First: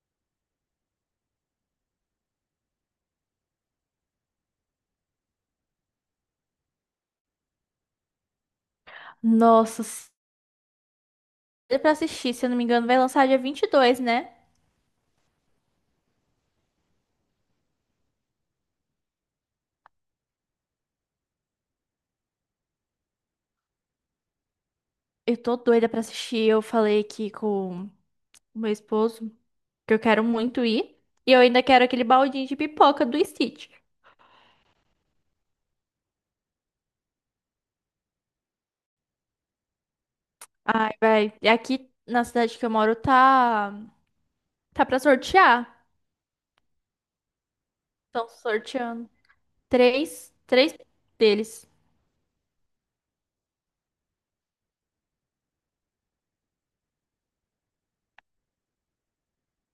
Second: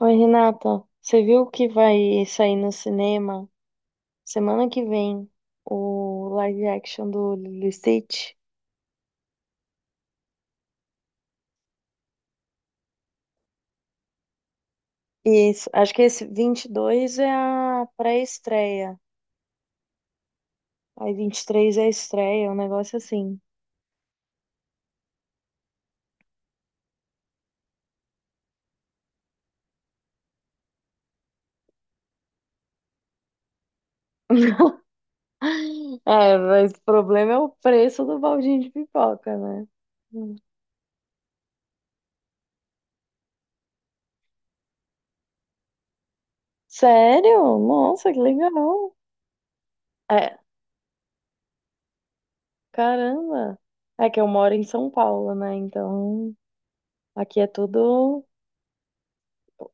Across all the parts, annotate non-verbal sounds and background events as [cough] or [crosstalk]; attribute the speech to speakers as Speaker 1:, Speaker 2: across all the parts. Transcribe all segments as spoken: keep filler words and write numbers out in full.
Speaker 1: Oi, Renata, você viu que vai sair no cinema semana que vem o live action do Lilo e Stitch?
Speaker 2: Nossa, se- doida pra assistir, se eu não me engano, vai lançar dia vinte e dois, né?
Speaker 1: E esse- acho que esse vinte e dois é a pré-estreia, aí vinte e três é a estreia, um negócio assim.
Speaker 2: Eu tô doida pra assistir. Eu falei aqui com o meu esposo que eu quero muito ir. E eu ainda quero aquele baldinho de pipoca do Stitch.
Speaker 1: [laughs] É, mas o problema é o preço do baldinho de pipoca, né? Hum.
Speaker 2: Ai, vai. E aqui na cidade que eu moro tá. Tá pra sortear.
Speaker 1: Sério? Nossa, que
Speaker 2: Estão
Speaker 1: legal!
Speaker 2: sorteando. Três.
Speaker 1: É,
Speaker 2: Três deles.
Speaker 1: caramba! É que eu moro em São Paulo, né? Então aqui é tudo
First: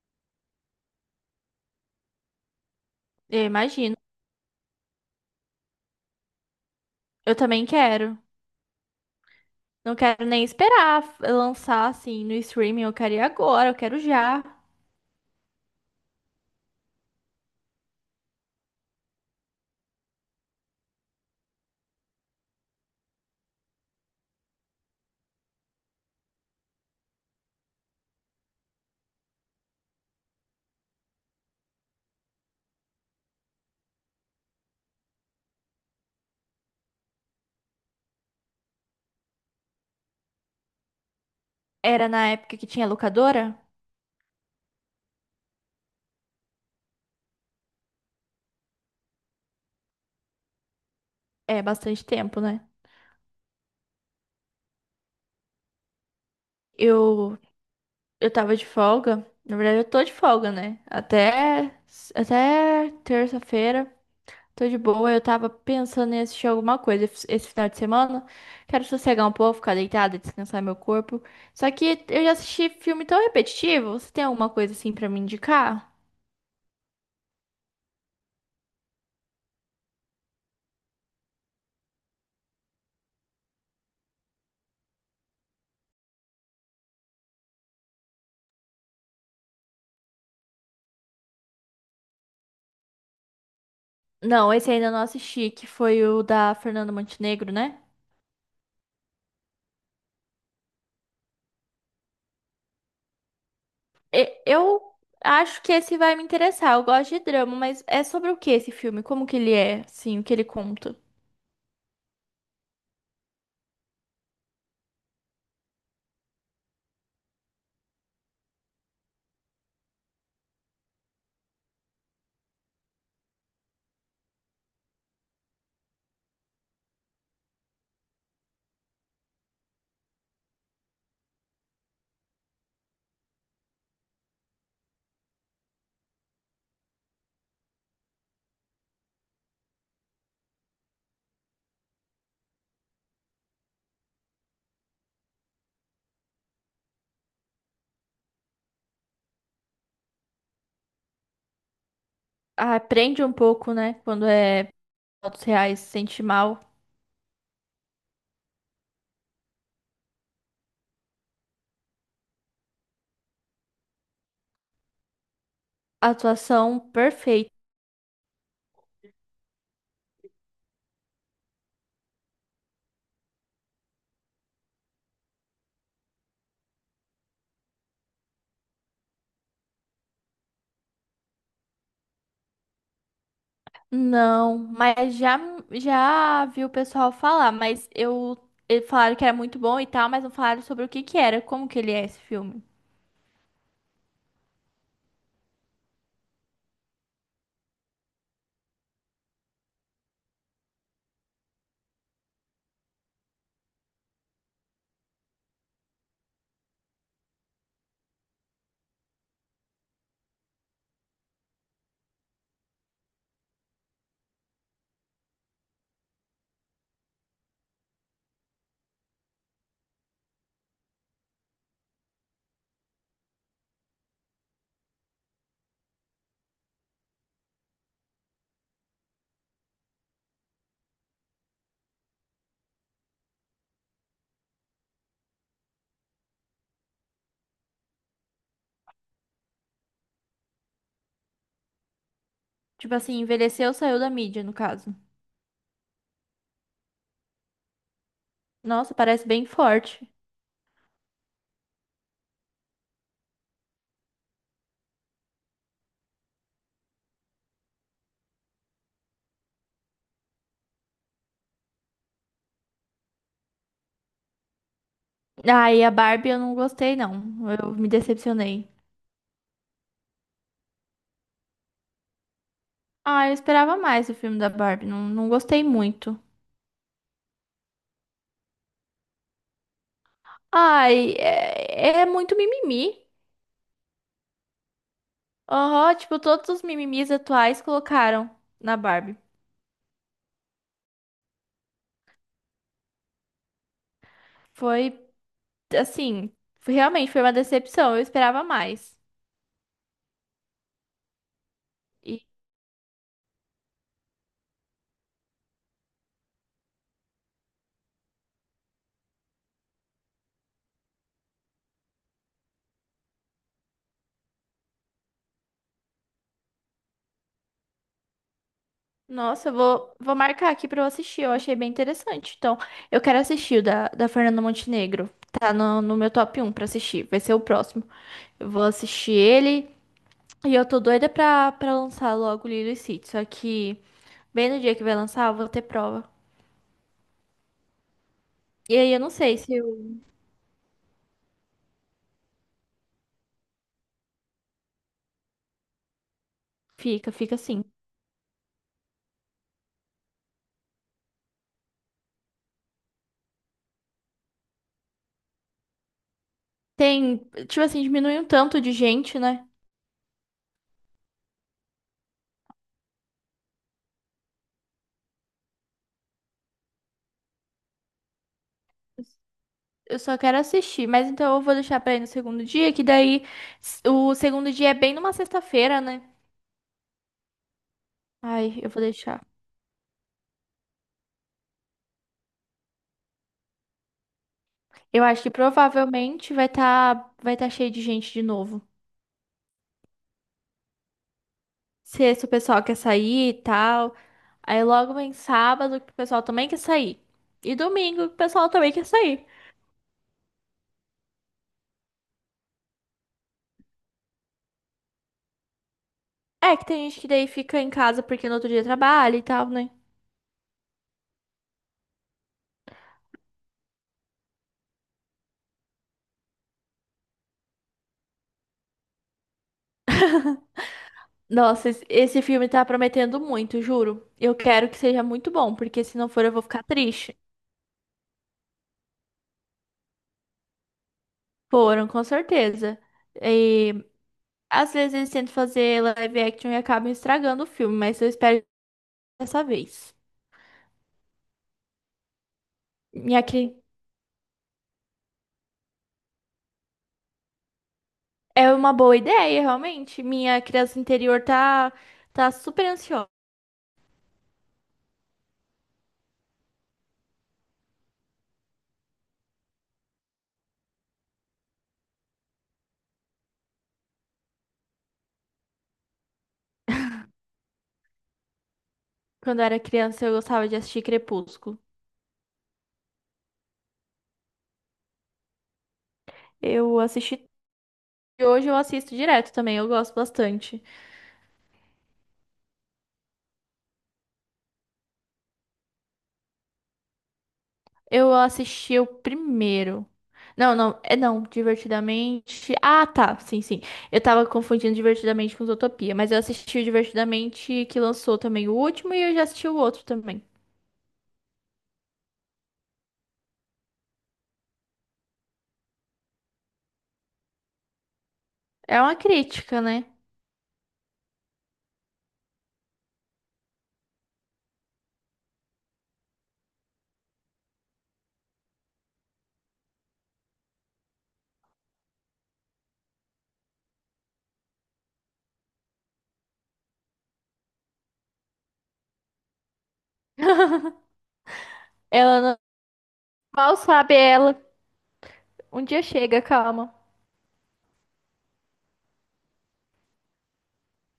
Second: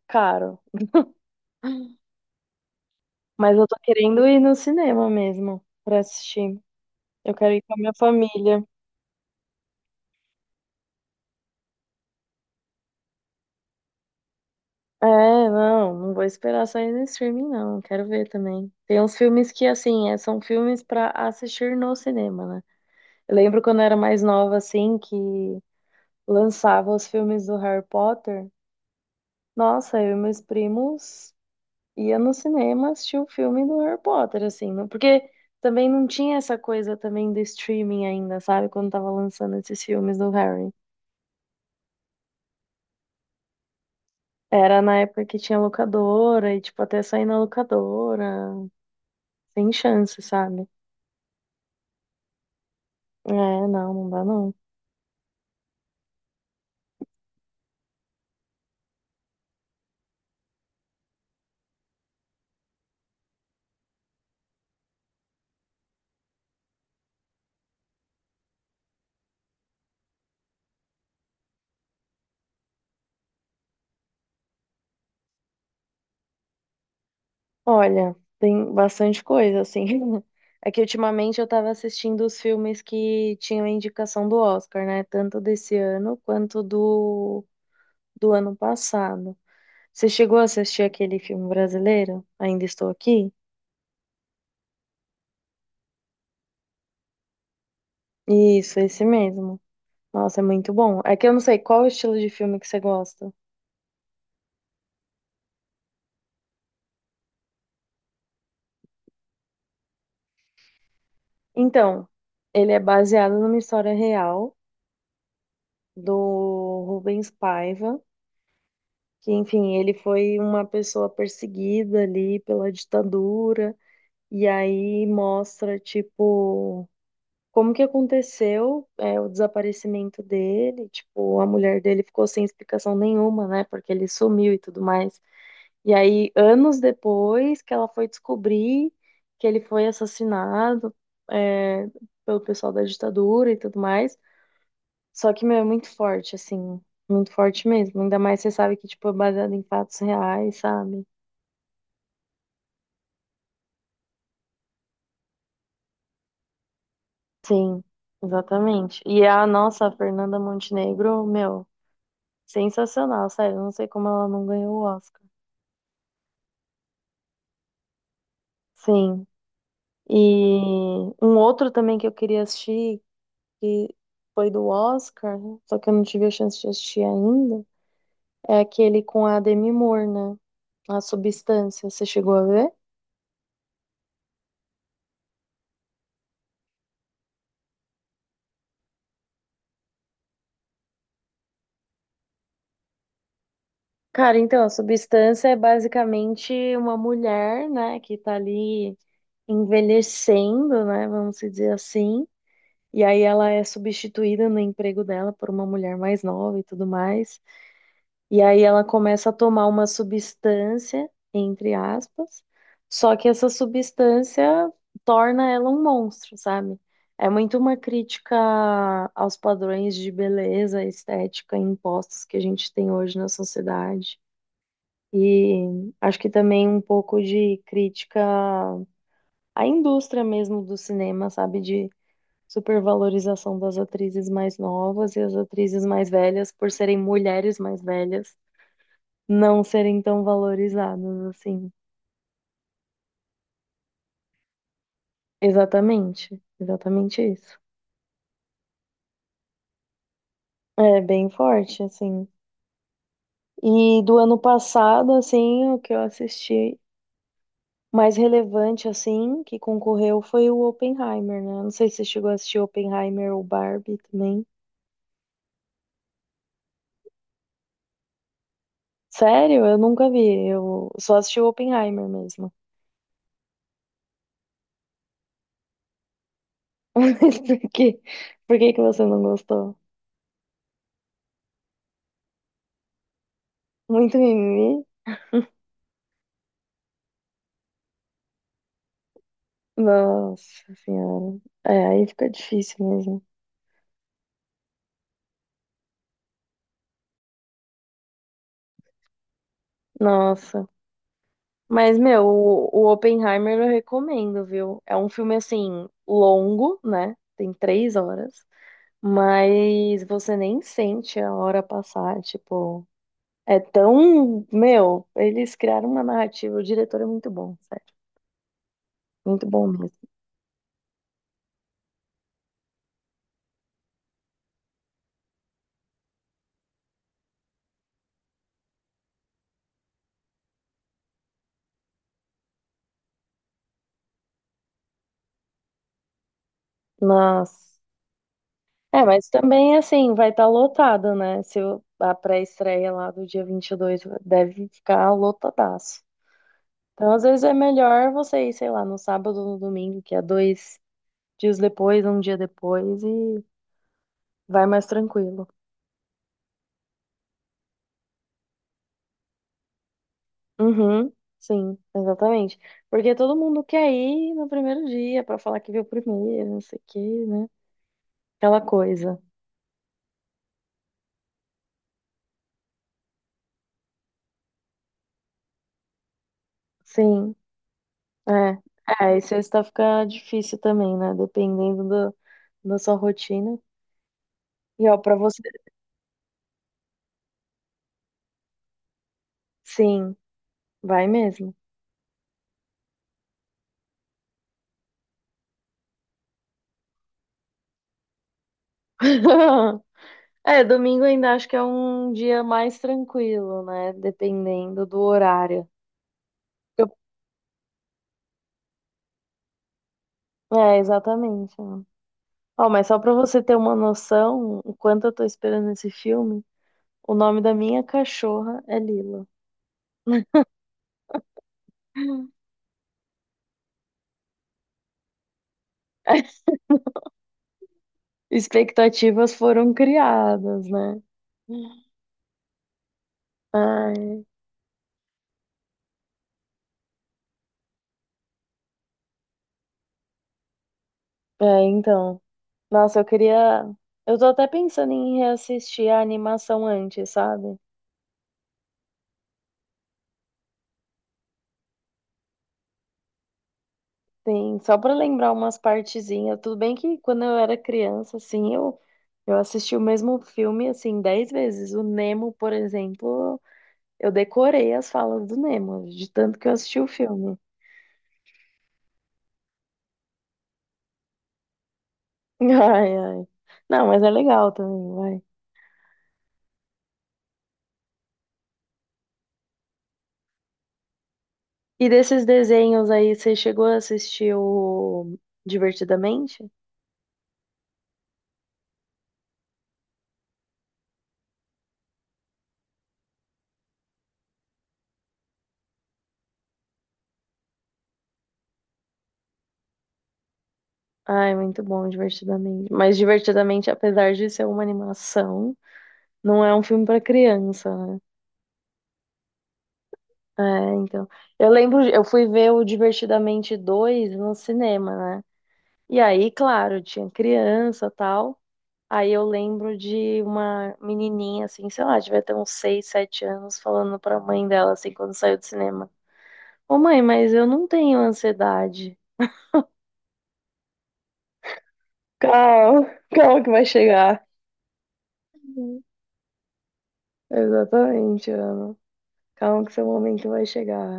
Speaker 1: caro.
Speaker 2: Eu
Speaker 1: Mas eu tô
Speaker 2: imagino.
Speaker 1: querendo ir no cinema mesmo pra assistir. Eu
Speaker 2: Eu
Speaker 1: quero ir
Speaker 2: também
Speaker 1: com a minha
Speaker 2: quero.
Speaker 1: família.
Speaker 2: Não quero nem esperar f- lançar assim no streaming. Eu quero ir agora, eu quero já.
Speaker 1: É, não, não vou esperar sair no streaming, não. Quero ver também. Tem uns filmes que, assim, é, são filmes pra assistir no cinema, né? Eu lembro quando eu era mais nova, assim, que lançava os filmes do Harry Potter. Nossa, eu e meus primos ia no cinema assistir o filme do Harry Potter, assim, não- porque também não tinha essa coisa também do streaming ainda, sabe? Quando tava lançando esses filmes do Harry.
Speaker 2: Era na época que tinha locadora?
Speaker 1: Era na época que tinha locadora e, tipo, até sair na locadora, sem chance, sabe?
Speaker 2: É bastante tempo, né?
Speaker 1: É, não, não dá não.
Speaker 2: Eu eu tava de folga. Na verdade, eu tô de folga, né? Até até terça-feira. Tô de boa. Eu tava pensando em assistir alguma coisa esse esse final de semana. Quero sossegar um pouco, ficar deitada, descansar meu corpo. Só que eu já assisti filme tão repetitivo. Você tem alguma coisa assim pra me indicar?
Speaker 1: Olha, tem bastante coisa, assim. [laughs] É que ultimamente eu tava assistindo os filmes que tinham a indicação do Oscar, né? Tanto desse ano quanto do, do ano passado. Você chegou a assistir aquele filme brasileiro? Ainda Estou Aqui?
Speaker 2: Não, esse ainda não assisti, que foi o da Fernanda Montenegro, né?
Speaker 1: Isso, esse mesmo. Nossa, é muito bom. É que eu não sei qual o estilo de filme que você gosta.
Speaker 2: E- Eu acho que esse vai me interessar. Eu gosto de drama, mas é sobre o que esse filme? Como que ele é, assim, o que ele conta?
Speaker 1: Então, ele é baseado numa história real do Rubens Paiva, que, enfim, ele foi uma pessoa perseguida ali pela ditadura, e aí mostra, tipo, como que aconteceu, é, o desaparecimento dele, tipo, a mulher dele ficou sem explicação nenhuma, né, porque ele sumiu e tudo mais. E aí, anos depois que ela foi descobrir que ele foi assassinado, é, pelo pessoal da ditadura e tudo mais. Só que, meu, é muito forte, assim. Muito forte mesmo. Ainda mais você sabe que, tipo, é baseado em fatos reais, sabe?
Speaker 2: Ah, prende um pouco, né? Quando é fatos reais, se sente mal.
Speaker 1: Sim, exatamente. E a nossa Fernanda Montenegro, meu, sensacional, sério. Não sei como ela não ganhou o Oscar.
Speaker 2: Atuação perfeita.
Speaker 1: Sim. E um outro também que eu queria assistir, que foi do Oscar, só que eu não tive a chance de assistir ainda, é aquele com a Demi Moore, né? A Substância. Você chegou a ver?
Speaker 2: Não, mas já já vi o pessoal falar, mas eu eles falaram que era muito bom e tal, mas não falaram sobre o que que era, como que ele é esse filme.
Speaker 1: Cara, então, a substância é basicamente uma mulher, né, que tá ali envelhecendo, né, vamos se dizer assim. E aí ela é substituída no emprego dela por uma mulher mais nova e tudo mais. E aí ela começa a tomar uma substância, entre aspas, só que essa substância torna ela um monstro, sabe? É muito uma crítica aos padrões de beleza estética impostos que a gente tem hoje na sociedade. E acho que também um pouco de crítica à indústria mesmo do cinema, sabe? De supervalorização das atrizes mais novas e as atrizes mais velhas, por serem mulheres mais velhas, não serem tão valorizadas assim.
Speaker 2: Tipo assim, envelheceu, saiu da mídia, no caso.
Speaker 1: Exatamente, exatamente isso.
Speaker 2: Nossa, parece bem forte.
Speaker 1: É bem forte, assim. E do ano passado, assim, o que eu assisti mais relevante, assim, que concorreu foi o Oppenheimer, né? Não sei se você chegou a assistir Oppenheimer ou Barbie também.
Speaker 2: Ah, e a Barbie eu não gostei, não. Eu me decepcionei.
Speaker 1: Sério? Eu nunca vi. Eu só assisti o Oppenheimer mesmo.
Speaker 2: Ah, eu esperava mais o filme da Barbie. Não, não gostei muito.
Speaker 1: [laughs] Mas por quê? Por que que você não gostou?
Speaker 2: Ai, é, é muito mimimi.
Speaker 1: Muito mimimi?
Speaker 2: Aham, tipo, todos os mimimis atuais colocaram na Barbie.
Speaker 1: Nossa senhora. É, aí fica difícil mesmo.
Speaker 2: Foi, assim, foi- realmente foi uma decepção. Eu esperava mais.
Speaker 1: Nossa. Mas,
Speaker 2: E,
Speaker 1: meu, o, o Oppenheimer eu recomendo, viu? É um filme, assim, longo, né? Tem três horas. Mas você nem sente a hora passar, tipo... É tão... Meu, eles criaram uma narrativa. O diretor é muito bom, sério. Muito
Speaker 2: nossa, eu
Speaker 1: bom
Speaker 2: vou,
Speaker 1: mesmo.
Speaker 2: vou marcar aqui pra eu assistir. Eu achei bem interessante. Então, eu quero assistir o da, da Fernanda Montenegro. Tá no, no meu top um pra assistir. Vai ser o próximo. Eu vou assistir ele. E eu tô doida pra, pra lançar logo Lilo e Stitch, só que bem no dia que vai lançar, eu vou ter prova.
Speaker 1: Nossa.
Speaker 2: E aí eu
Speaker 1: É,
Speaker 2: não
Speaker 1: mas
Speaker 2: sei se
Speaker 1: também,
Speaker 2: eu...
Speaker 1: assim, vai estar lotado, né? Se o- a pré-estreia lá do dia vinte e dois deve ficar lotadaço.
Speaker 2: fica,
Speaker 1: Então, às
Speaker 2: fica
Speaker 1: vezes é
Speaker 2: assim.
Speaker 1: melhor você ir, sei lá, no sábado ou no domingo, que é dois dias depois, um dia depois, e vai mais tranquilo.
Speaker 2: Tem, tipo assim, diminui um tanto de gente, né?
Speaker 1: Uhum, sim, exatamente. Porque todo mundo quer ir no primeiro dia pra falar que viu primeiro, não sei o quê, né? Aquela coisa.
Speaker 2: Eu só quero assistir, mas então eu vou deixar pra ir no segundo dia, que daí s- o segundo dia é bem numa sexta-feira, né?
Speaker 1: Sim, é.
Speaker 2: Ai, eu vou
Speaker 1: É, e
Speaker 2: deixar.
Speaker 1: sexta fica difícil também, né? Dependendo do, da sua rotina. E ó,
Speaker 2: Eu
Speaker 1: pra
Speaker 2: acho que
Speaker 1: você.
Speaker 2: provavelmente vai tá, vai tá cheio de gente de novo.
Speaker 1: Sim, vai mesmo.
Speaker 2: Sexta o pessoal quer sair e tal. Aí logo vem sábado que o pessoal também quer sair. E domingo que o pessoal também quer sair.
Speaker 1: [laughs] É, domingo ainda acho que é um dia mais tranquilo, né? Dependendo do horário.
Speaker 2: É que tem
Speaker 1: Eu-
Speaker 2: gente que daí fica em casa porque no outro dia trabalha e tal, né?
Speaker 1: É, exatamente. Ó. Ó, mas só pra você ter uma noção, o quanto eu tô esperando esse filme, o nome da minha cachorra é Lila.
Speaker 2: Nossa, es- esse
Speaker 1: [laughs]
Speaker 2: filme tá prometendo muito, juro. Eu quero que seja muito bom, porque se não for eu vou ficar triste.
Speaker 1: Expectativas foram criadas, né?
Speaker 2: Foram, com certeza. E
Speaker 1: Ai,
Speaker 2: às vezes eles tentam fazer live action e acabam estragando o filme, mas eu espero dessa vez.
Speaker 1: é, então. Nossa, eu
Speaker 2: E aqui.
Speaker 1: queria. Eu tô até pensando em reassistir a animação antes, sabe?
Speaker 2: É uma boa ideia, realmente. Minha criança interior tá, tá super ansiosa.
Speaker 1: Sim, só para lembrar umas partezinhas. Tudo bem que quando eu era criança, assim, eu, eu assisti o mesmo filme, assim, dez vezes. O Nemo, por exemplo, eu decorei as falas do Nemo, de tanto que eu assisti o filme.
Speaker 2: Quando eu era criança, eu gostava de assistir Crepúsculo.
Speaker 1: [laughs] Ai, ai. Não, mas é legal também, vai.
Speaker 2: Eu assisti. E hoje eu assisto direto também, eu gosto bastante.
Speaker 1: E desses desenhos aí, você chegou a assistir o Divertidamente?
Speaker 2: Eu assisti o primeiro. Não, não, é não, Divertidamente. Ah, tá, sim, sim. Eu tava confundindo Divertidamente com Zootopia, mas eu assisti o Divertidamente que lançou também o último e eu já assisti o outro também.
Speaker 1: Ai, muito bom, Divertidamente. Mas Divertidamente, apesar de ser uma animação, não é um filme para criança, né?
Speaker 2: É uma crítica, né?
Speaker 1: É, então. Eu lembro, eu fui ver o Divertidamente dois no cinema, né? E aí, claro, tinha criança tal. Aí eu lembro de uma menininha, assim, sei lá, devia ter uns seis, sete anos, falando pra mãe dela, assim, quando saiu do cinema: Ô mãe, mas eu não tenho ansiedade.
Speaker 2: [laughs] Ela não...
Speaker 1: Calma, [laughs] calma que
Speaker 2: Mal
Speaker 1: vai
Speaker 2: sabe
Speaker 1: chegar.
Speaker 2: ela. Um dia
Speaker 1: Uhum.
Speaker 2: chega, calma.
Speaker 1: Exatamente, Ana. Calma que seu momento vai chegar.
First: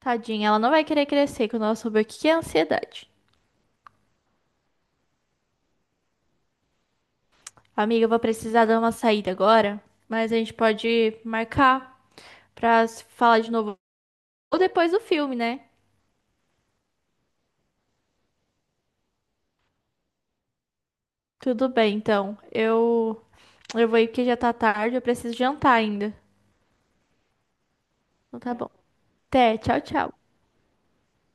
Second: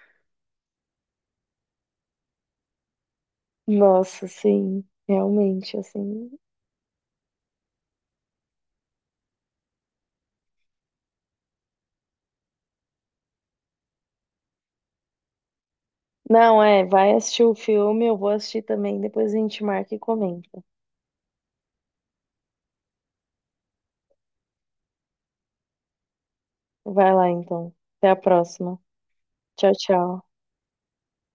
Speaker 2: Tadinha, ela não vai querer crescer quando ela souber o que que é ansiedade.
Speaker 1: Nossa, sim, realmente, assim.
Speaker 2: Amiga, eu vou precisar dar uma saída agora, mas a gente pode marcar pra se falar de novo ou depois do filme, né?
Speaker 1: Não, é, vai assistir o filme, eu vou assistir também, depois a gente marca e comenta.
Speaker 2: Tudo bem, então. Eu eu vou ir porque já tá tarde, eu preciso jantar ainda.
Speaker 1: Vai lá então. Até a
Speaker 2: Então tá bom.
Speaker 1: próxima.
Speaker 2: Até,
Speaker 1: Tchau,
Speaker 2: tchau, tchau.
Speaker 1: tchau.